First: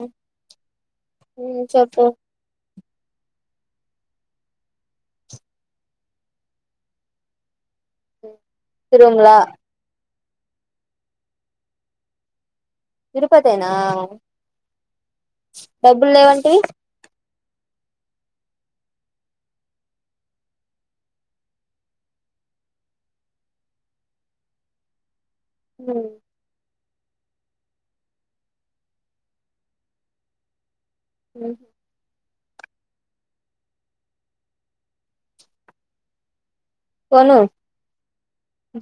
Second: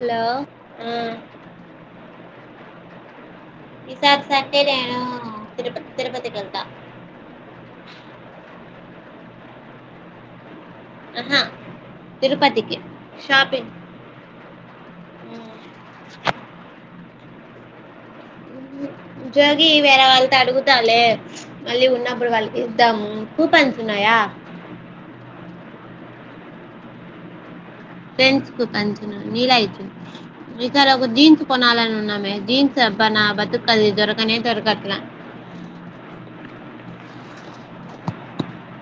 Hello ఆ హు చెప్పు ఈసారి సాటర్డే తిరుపతి తిరుపతికి ఎల్తా తిరూగుల ఆహా తిరుపతికి షాపింగ్ తిరుపతినే హ్మ్. డబ్బులు లేవంటివి జోగి వేరే వాళ్ళతో అడుగుతాలే మళ్ళీ ఉన్నప్పుడు వాళ్ళకి ఇద్దాము కూపన్స్ ఉన్నాయా, హు ఫ్రెండ్స్ కు అంచనా నీలా ఇచ్చింది ఇసారి ఒక జీన్స్ కొనాలని ఉన్నామే జీన్స్ అబ్బా నా బతుకు అది దొరకనేే దోరకట్లే కొను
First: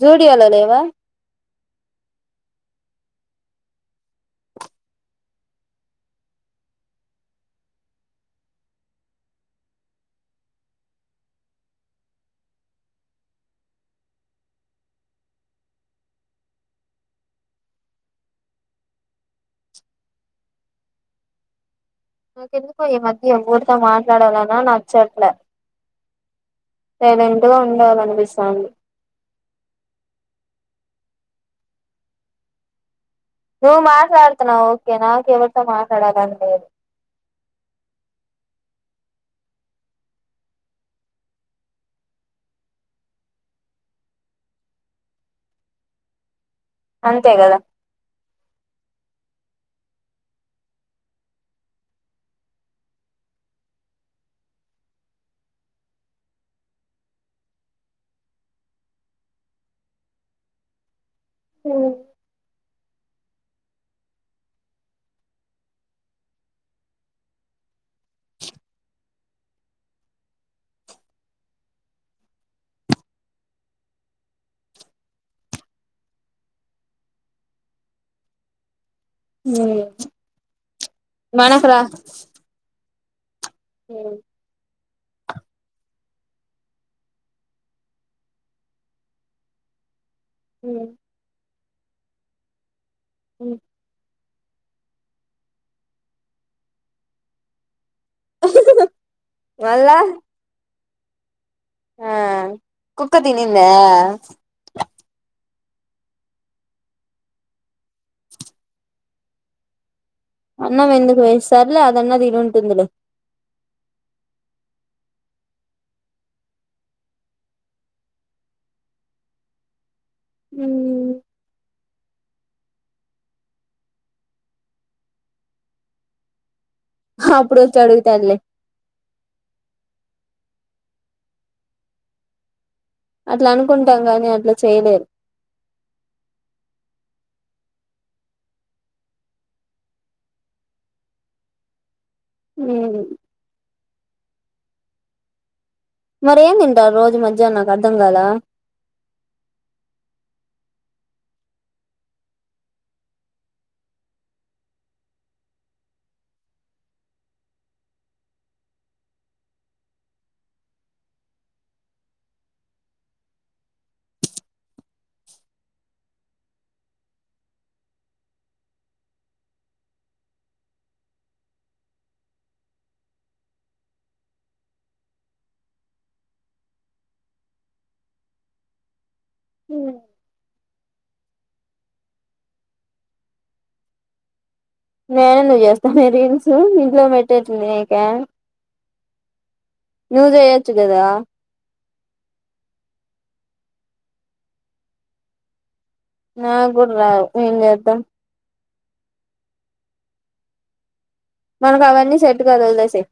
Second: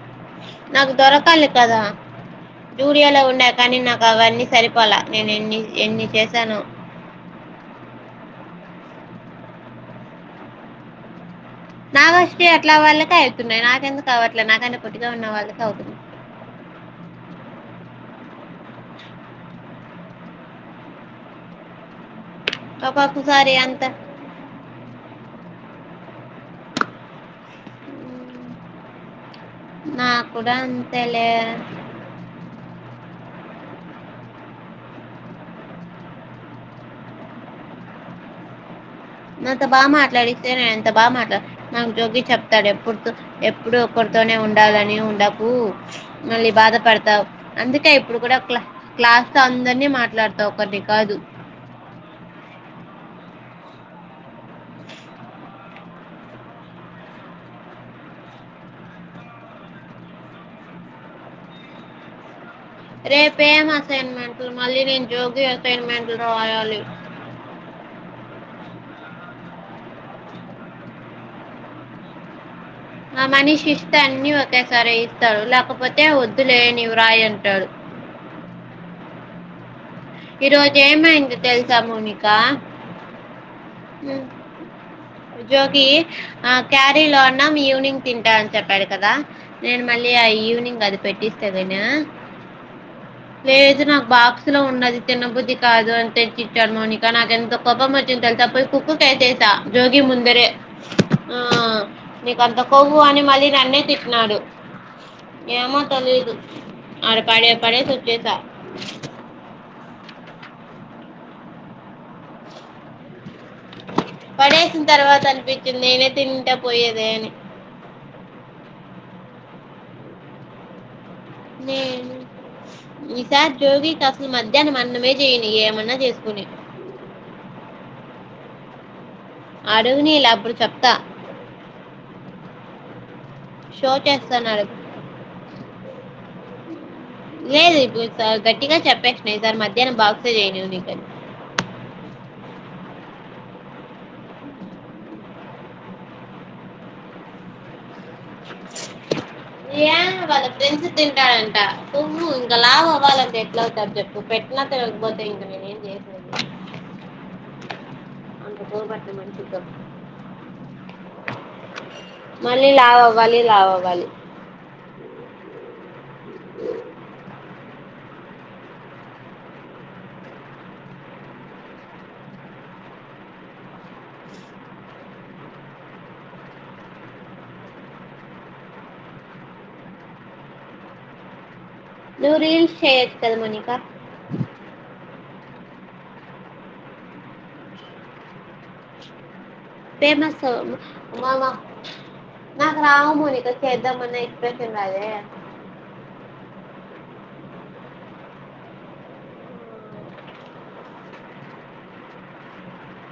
జూడియోలో లేవా నాకు దొరకాలి కదా జూడియాలో ఉండ కానీ నాకు అవన్నీ సరిపోలే నేను ఎన్ని ఎన్ని చేసానో నాగశ్రీ అట్లా వాళ్ళకే వెళ్తున్నాయి నాకెందుకు అవట్లే నాకంటే పొట్టిగా ఉన్న వాళ్లకె అవుతున్నా, నాకు ఎందుకో ఈ మధ్య ఒక్కొక్కసారి ఎవరితో అంత మాట్లాడాలన్నా నచ్చట్లే లేదంటే ఉండాలనిపిస్తోంది నా కూడా అంతలె నువ్వు మాట్లాడుతున్నావ్ ఓకే నాకు ఎవరితో మాట్లాడాలని లేదు నాంత బాగా మాట్లాడిస్తే నేను ఇంత బాగా మాట్లా నాకు జోగి చెప్తాడు ఎప్పుడు ఎప్పుడు ఒకరితోనే ఉండాలని ఉండకు మళ్ళీ, బాధపడతావు అంతే కదా అందుకే ఇప్పుడు కూడా కా క్లాస్ అందరినీ మాట్లాడతా ఒకటి కాదు హు రేప ఏం అసైన్మెంట్లు మళ్ళీ నేను జోగి అసైన్మెంట్లు రాయాలి, ఆ మనీషి ఇస్తే అన్ని ఒకేసారి ఇస్తాడు లేకపోతే వద్దులే నీవి రాయి అంటాడు, హు ఈరోజు ఏమయింది తెలుసా మౌనిక హు జోగి ఆ క్యారీ లో అన్నం ఈవినింగ్ తింటాని చెప్పాడు కదా నేను మళ్ళీ ఆ ఈవినింగ్ అది పెట్టిస్త సరేనా లేదనాకు బాక్స్ లో ఉన్నది తిన్న బుద్ధది కాదు అని తెచ్చాడు మౌనిక నాకు ఎంత కోపం వచ్చిది తె కుక్కకి వేసేస మళ్ళా జోగి ముందేరే ఆ ఆ నీకు అంత కొవ్వు కుక్క అని మళ్ళీ తినిందా నన్నే తిట్టినాడు ఏమో తేలేదు ఆడపాడేసి వచ్చేశా అన్నమెందుకు సర్లే అద అన్న తిినంటందిలే పడేసం తర్వాత అనిపించింది నేనె తినింటె పోయదేని నేను ఈసారి జోగికి అసలు మధ్యాహ్నం అన్నమే చేయని ఏమన్నా చేసుకుని అప్పుడొచ్చి అడుగుతాడులే అడుగునేలే అప్పుడు చెప్తా అట్లా షో అనుకుంటాం కానీ అట్లా చేస్తున్నాడు చేయలేరు లేదు ఇప్పుడు స గట్టిగా చెప్పేచ్చినయి సార్ మధ్యాహ్నం బాక్సే చేయనివు నీకని ఉ మరేం తింటావ్ రోజు మధ్యానం ఎమో గాలే ఫ్రెంచ్ తింటారంట కోవ్వు ఇంకా లావ అవ్వాలంటే ఎట్ల అవుతారు చెప్పు పెట్టిన తినకపోతే ఇంక నేను ఏం చేసేది అంత కొవ్వు బట్టిన మనిషిమళ్లీ లావు అవ లావు అవ్వాలి లావు అవ్వాలి హు ననువ్వు రీల్స్ చెయ్యొచ్చు కదా మౌనిక నేనే ఎందుకు చేస్తానే రీల్స్ ఇట్లో మేట్టట్లేలేక ఫేమస్ ఆవు కదా వల్ల నాకు రావు మౌనిక చేద్దామన్న ఎక్స్ప్రెషన్ రాదే నా గూడ రావు మేం చేద్దాం మనకు అవన్నీ సెట్ కాదు వదిలేసేయ్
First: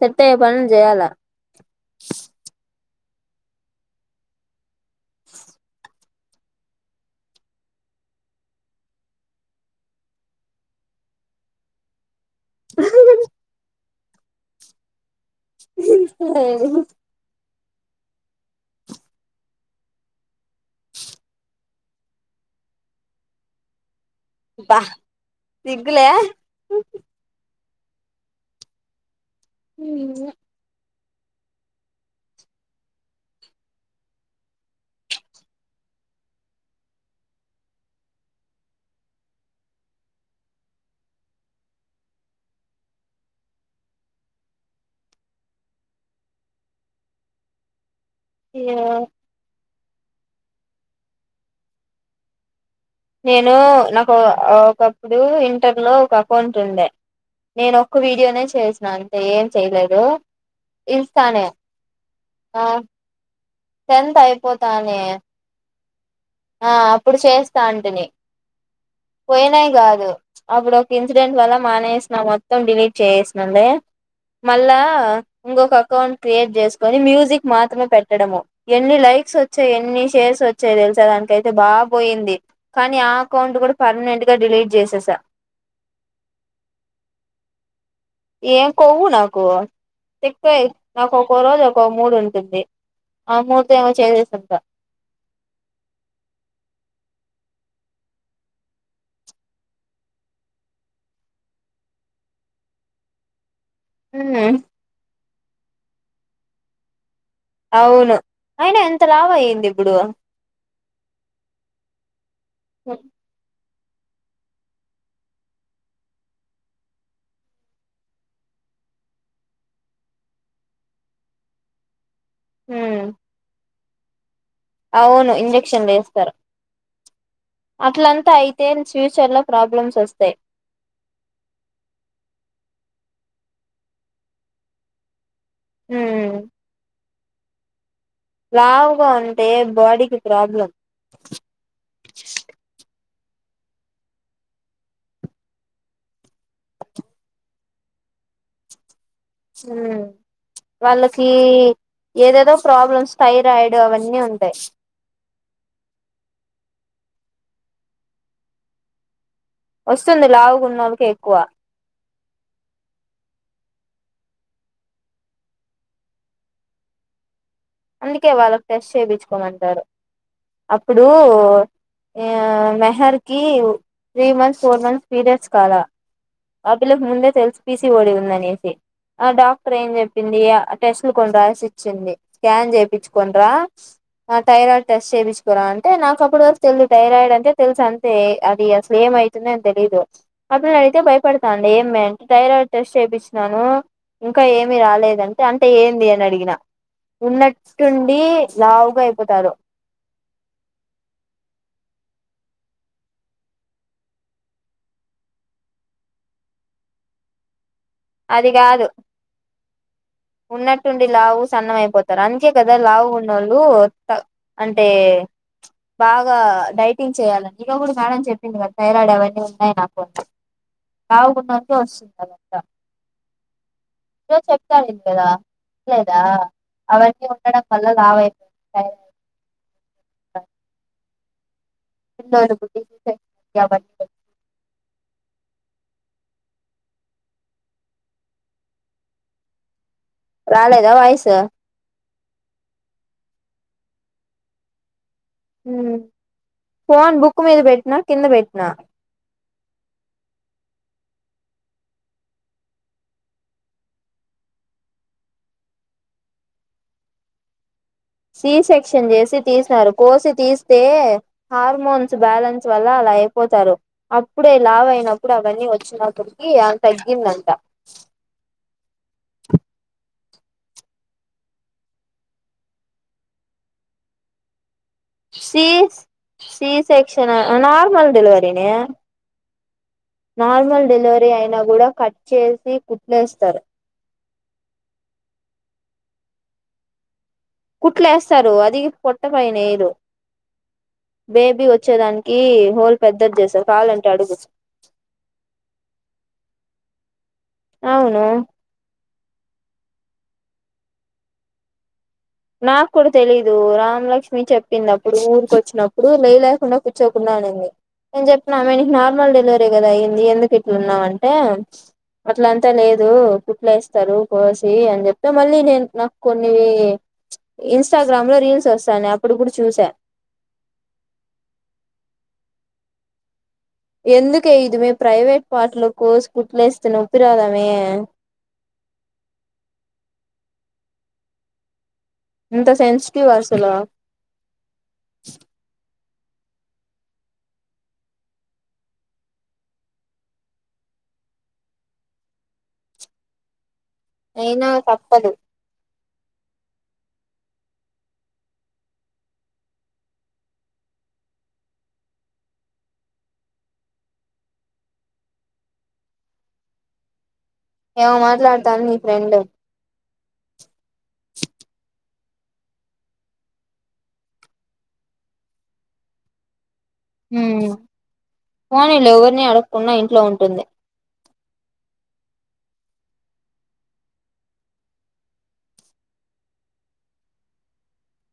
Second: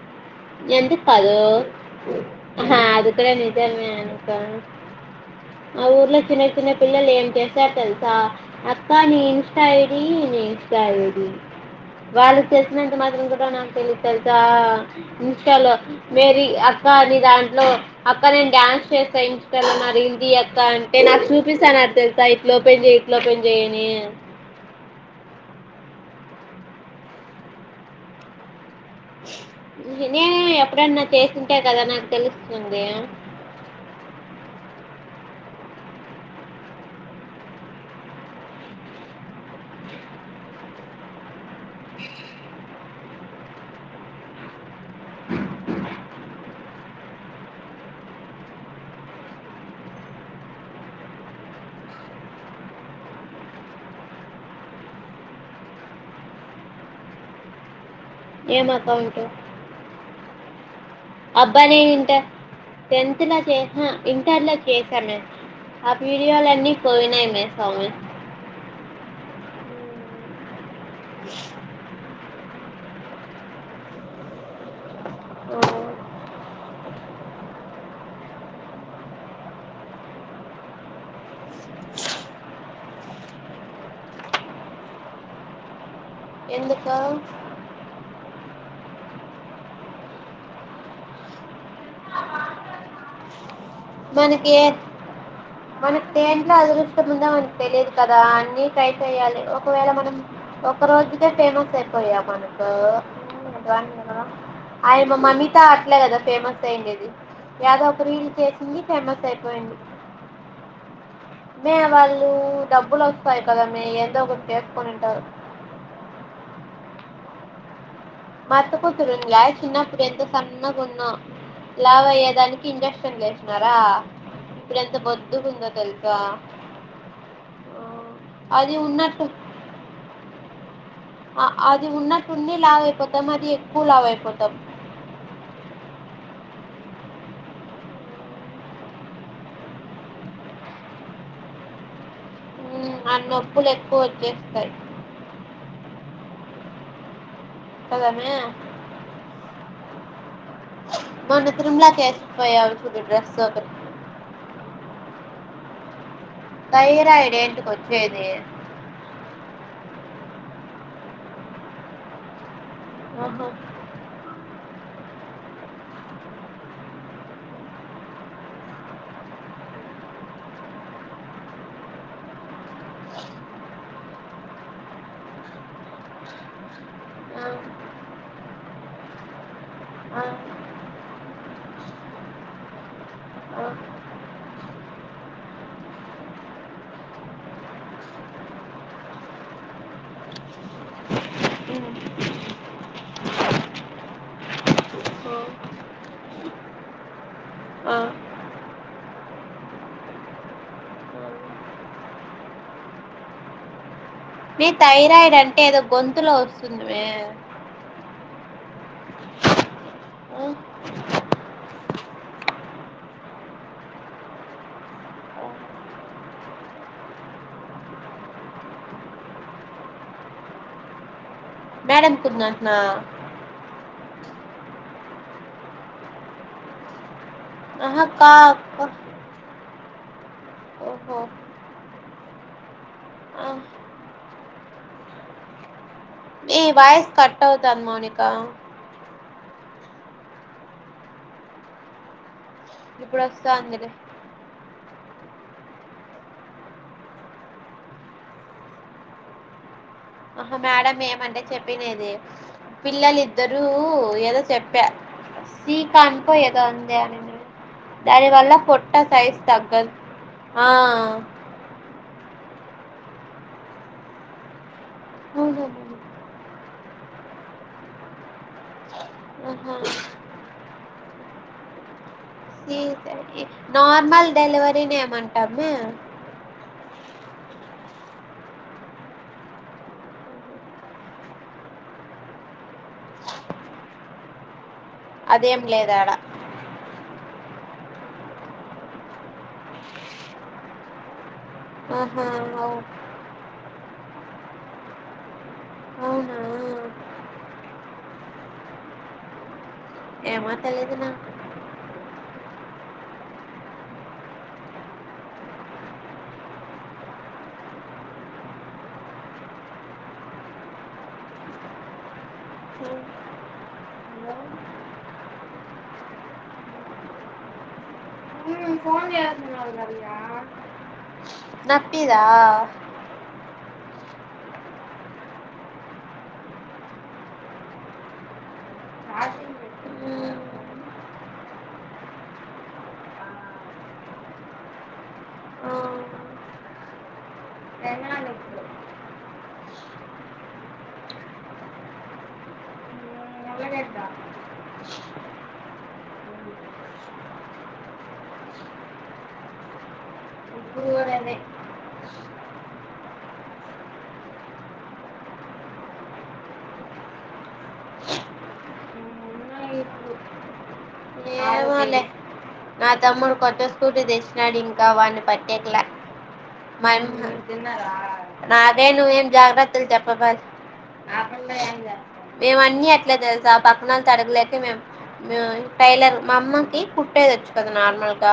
సెట్ అయ్యే పనులు ఎందుకు చేయాలా కాదు అహ క నిజమే మౌనిక ఆ ఊర్లో చిన్న చిన్న పిల్లలు ఏం చేస్తారు తెలుసా అక్క నీ ఇన్స్టా ఐడి నీ ఇన్స్టా ఐడి వాళ్ళు తెలిసినంత మాత్రం కూడా నాకు తెలుసు తెలుసా ఇన్స్టాలో మేరి అక్క నీ దాంట్లో ఇంట్లో అక్క నేను డ్యాన్స్ చేస్తే ఇంతలో నా రింగియక్క అంటే నాకు చూపిస్తఅని అత్తది సైట్లో ఓపెన్ చేయి ఇట్ల ఓపెన్ చేయి అని బ్బా సిగ్గులే నే ఎప్పుడన్నా చేసుంటే కద నాకు తెలుస్తుంది ఏ నేను నాకు ఒకప్పుడు ఇంటర్ లో ఒక అకౌంట్ ఉండే నేను ఒ ఒక వీడియోనే ఏం చేసిన అంతే అకౌంట్ ఏం చేయలేదు ఇన్స్ట్రానే అబ్బా ఈ ఇంత నెగ్లెట్ చేసా మిస్ ఆ ఆ వీడియోలన్నీ అప్పుడు పోయినయి మిస్ చేస్తా కావ్ ఉన్నయి కాదు అప్పుడు ఒక ఇన్సిడెంట్ వల్ల మానేసినం మొత్తం డిలీట్ చేసుండే మళ్ళా హ్మ్. ఇంకొక అకౌంట్ క్రియేట్ చేసుకో ఈ మ్యూజిక్ మాత్రమే పెట్టడము ఎన్ని లైక్స్ ఒచ్చయి ఎన్ని షేర్స్ ఒచ్చయి తెలుసా దానికైతే బాగ్ పోయింది కానీ ఆ అకౌంట్ కూడా పర్మనెంట్ గా డిలీట్ చేసేసా ఎందుక ఏం కొవ్వు నాకు తిక్కే నాకు ఒకో రోజు ఒకో మూడు ఉంటుంది ఆ మూడు మనకి ఏ మనకి దేంట్లో అదృ ష్టం ముందే మనకు తెలియదు కదా అన్ని ట్రై చెయాలి ఒకవేళ మనం ఒక రోజుకె ఫేమస్ అయిపోయామనకో ఆయమ్మ మమ్మి ఇంకా అట్లే కదా ఫేమస్ అయిండేది యాదాపురి అవును శేశ్ అయినా ఇంత లావు అయింది ఇప్పుడు మే మ్ వాళ్ ఈ డబ్బులు ఓస్తాయి కదా ఏదో ఒకటి చేసుకుని ఉంటారు మా అత్త కూతురుంది అయ చిన్నప్పుడుఎంత సన్నగుందో లావయ దానికి ఇంజక్షన్ వేసినారా ఇప్పుడు ఎంత అవును బొద్దుగుందో తెలుసా ఆ, అట్లంత అయితే అది ఉన్నట్టు ఫ్యూచర్ లో ప్రాబ్లమ్స్ ఒస్తాయి ఆ అది ఉన్నట్టుండి లావ్ అయిపోతం అది ఎక్కువ లావ్ అయిపోతం ఉమ్ లావుగా ఉంటే బాడీకి ప్రాబ్లం ఉమ్, ఆ నొప్పులు ఎక్కువొచ్చేస్తాయి కదనేే వాళ్ళకి మొన్న తిరుమలకి ఏదేదో వేసిపోయావు చూడు ప్రాబ్లమ్స్ డ్రెస్ ఒకటి థైరాయిడ్ అవన్నీ ఉంటాయి థైరయిడ్ ఏంటి కొ వచ్చేది వస్తుంది లావుకున్నళకి ఎక్కువ ఆహ అందుకే వాళ్ళకి టెస్ట్ చేయించుకోమంటారు అప్పుడు ఆ మెహర్ కి three months four months periods కాలా ఆ పిల్లకు ముందే ఆ, తెలుసు పీసిఓడి ఉందనేసి ఆ డాక్టర్ ఏం ఆ, చెప్పింది టెస్ట్లు కొన రాసిచ్చింది స్కాన్ చేయించుకునరా ఆ, ఆ థైరాయిడ్ టెస్ట్ చేయించుకురా అంటే నాకు అప్పుడు వరకు తెలీదు థైరాయిడ్ అంటే తెలుసు అంతే అది అసలు ఏమవుతుంద అని తెలీదు అప్పుడు అడిగితే బాయ పెడతాండి ఉమ్, ఏమి అంటే థైరాయిడ్ టెస్ట్ చేయించినాను ఇంకా ఏమి రాలేదంటే అంటే ఆ, ఏంది అని అడిగినా ఆ. ఉన్నట్టుండి లావుగా అయిపోతారు మీ థైరాయిడ్ అంటే ఏదో గొంతులో వస్తుంది. మే అది కాదు ఉన్నట్ ఉండి లావు స న్న అయిపోతారు అందుకే కదా లావు ఉన్న వాళ్ళు అంటే బాగా డైటింగ్ చేయాలని ఇకా కూడా కాడని చెప్పింది కదా థైరాయిడ్ అవన్నీ ఉన్నాయి నాకు వు మేడం కుందట్నా ఇంట్లో చెప్పాలి కదా లేదా అవన్నీ ఉండడం వల్ల ఆహా లావు కా అయిపోయింది థైరాయిడ్ ఓ ఎన్నరు బుద్ధ [inaudible] నీ వాయిస్ కట్ అవుతంది మౌనిక రాలేదా వాయిసు ఇప్పుడు వస్తంది లె ఉమ్ ఫోన్ బుక్ మీద పెట్టినా కింద పెట్టినా ఆహా మేడం ఏమంటే చెప్పినది, పిల్లలి ఇద్దరూ ఏదో చెప్పా, సీకా అనుకో ఏదో అంది ఆమే సి సెక్షన్ చేసి తీసినారు కోసి ఆ తీస్తే హార్మోన్ బ్యాలెన్స్ వల్ల అలా అయిపోతారు అప్పుడే లావయి ప్పుడు అవన్నీ అవునవును వచ్చినప్పటికి అవి తగ్గిందట ఆహా సీ నార్మల్ డెలివరి నేనేమంట సి అమ్మి సి సెక్షను నార్మల్ డెలివరీనే నార్మల్ డెలివరీ అయినా కూడా కట్ చేసి కుట్లేస్తారు అదేం లేదాడా కుట్లేస్తారు అది పొట్టపైన ఏయరు బేబీ ఆహా వచ్చేదానికి అవు- హోల్ పెద్దది చేసారు కావాలంటే అడుగు అవున అవును ఏమో తెలీదు నాకు నాకు కూడా తెలీదు రామలక్ష్మి చెప్పింది. అప్పుడు ఊరిక వచ్చినప్పుడు లే లేకుండా కూర్చోకుండా అంది. నేను చెప్పిన ఆమెకు నార్మల్ డెలివరీ కదా అయ్యింది ఎందుకు ఇట్లున్నావంటే, అట్ల అంతా లేదు కుట్లా వేస్తారు ఉమ్, కోసి అని చెప్తే మళ్ళీ నేను నాకు కొన్ని ఇన్స్టాగ్రామ్ లో రీల్స్ వస్ పో నప్పిదా ఎందుకే ఇది మే, ప్రైవేట్ పార్టలో కోర్స్ కుట్లేస్తే నొప్పి రాదామే ఛార్జింగ్ పెట్టు ఇంత సెన్సిటివ్ అసలు తినాలి ఇప్పుడు ఉమ్, చేద్దాం. అయినా తప్పదు ఇప్పుడు కూడా అదే ఏమో మాట్లాడతాను నీ ఫ్రెండ్ ఏమోలే నా తమ్ముడు కొత్త స్కూటీ తెచ్చినాడు ఇంకా వాన్నీ పట్టేకలా మన్నారు నాకే పోనీలే నువ్వేం ఎవరిని జాగ్రత్తలు అడగకుండా ఇంట్లో చెప్పమాకు ఉంటుంది మేము అన్నీ అట్లా తెలుసా, ఆ పక్కనలు తడగలేక మేము మేము టైలర్ మా అమ్మకి కుట్టేదొచ్చు తది నార్మల్ గా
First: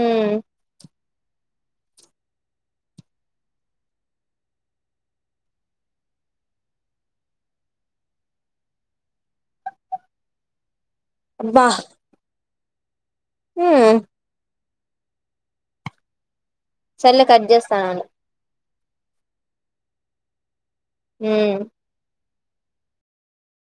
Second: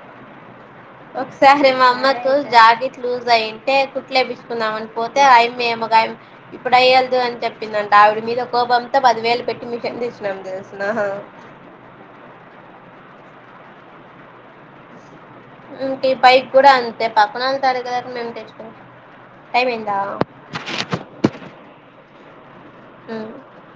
ఉమ్ ఒకసారి మా అమ్మతో జాకెట్ లూజ్ అయింటే కుట్లేయించుకుందం అని పోతే అ యమ్మీ ఏమో ఇప్పుడు అయ్యలేదు అని చెప్పిందంట ఆవిడ మీద కోపంతో పదివేలు పెట్టి మిషన్ తీసినాం తెలుస్ ఆహా హు ఇంటి పై కూడా అంతే సర్లే కట్ పక్కనలు చేస్తాను తరగర ఆగు అంటే టైం ఎందా హ అ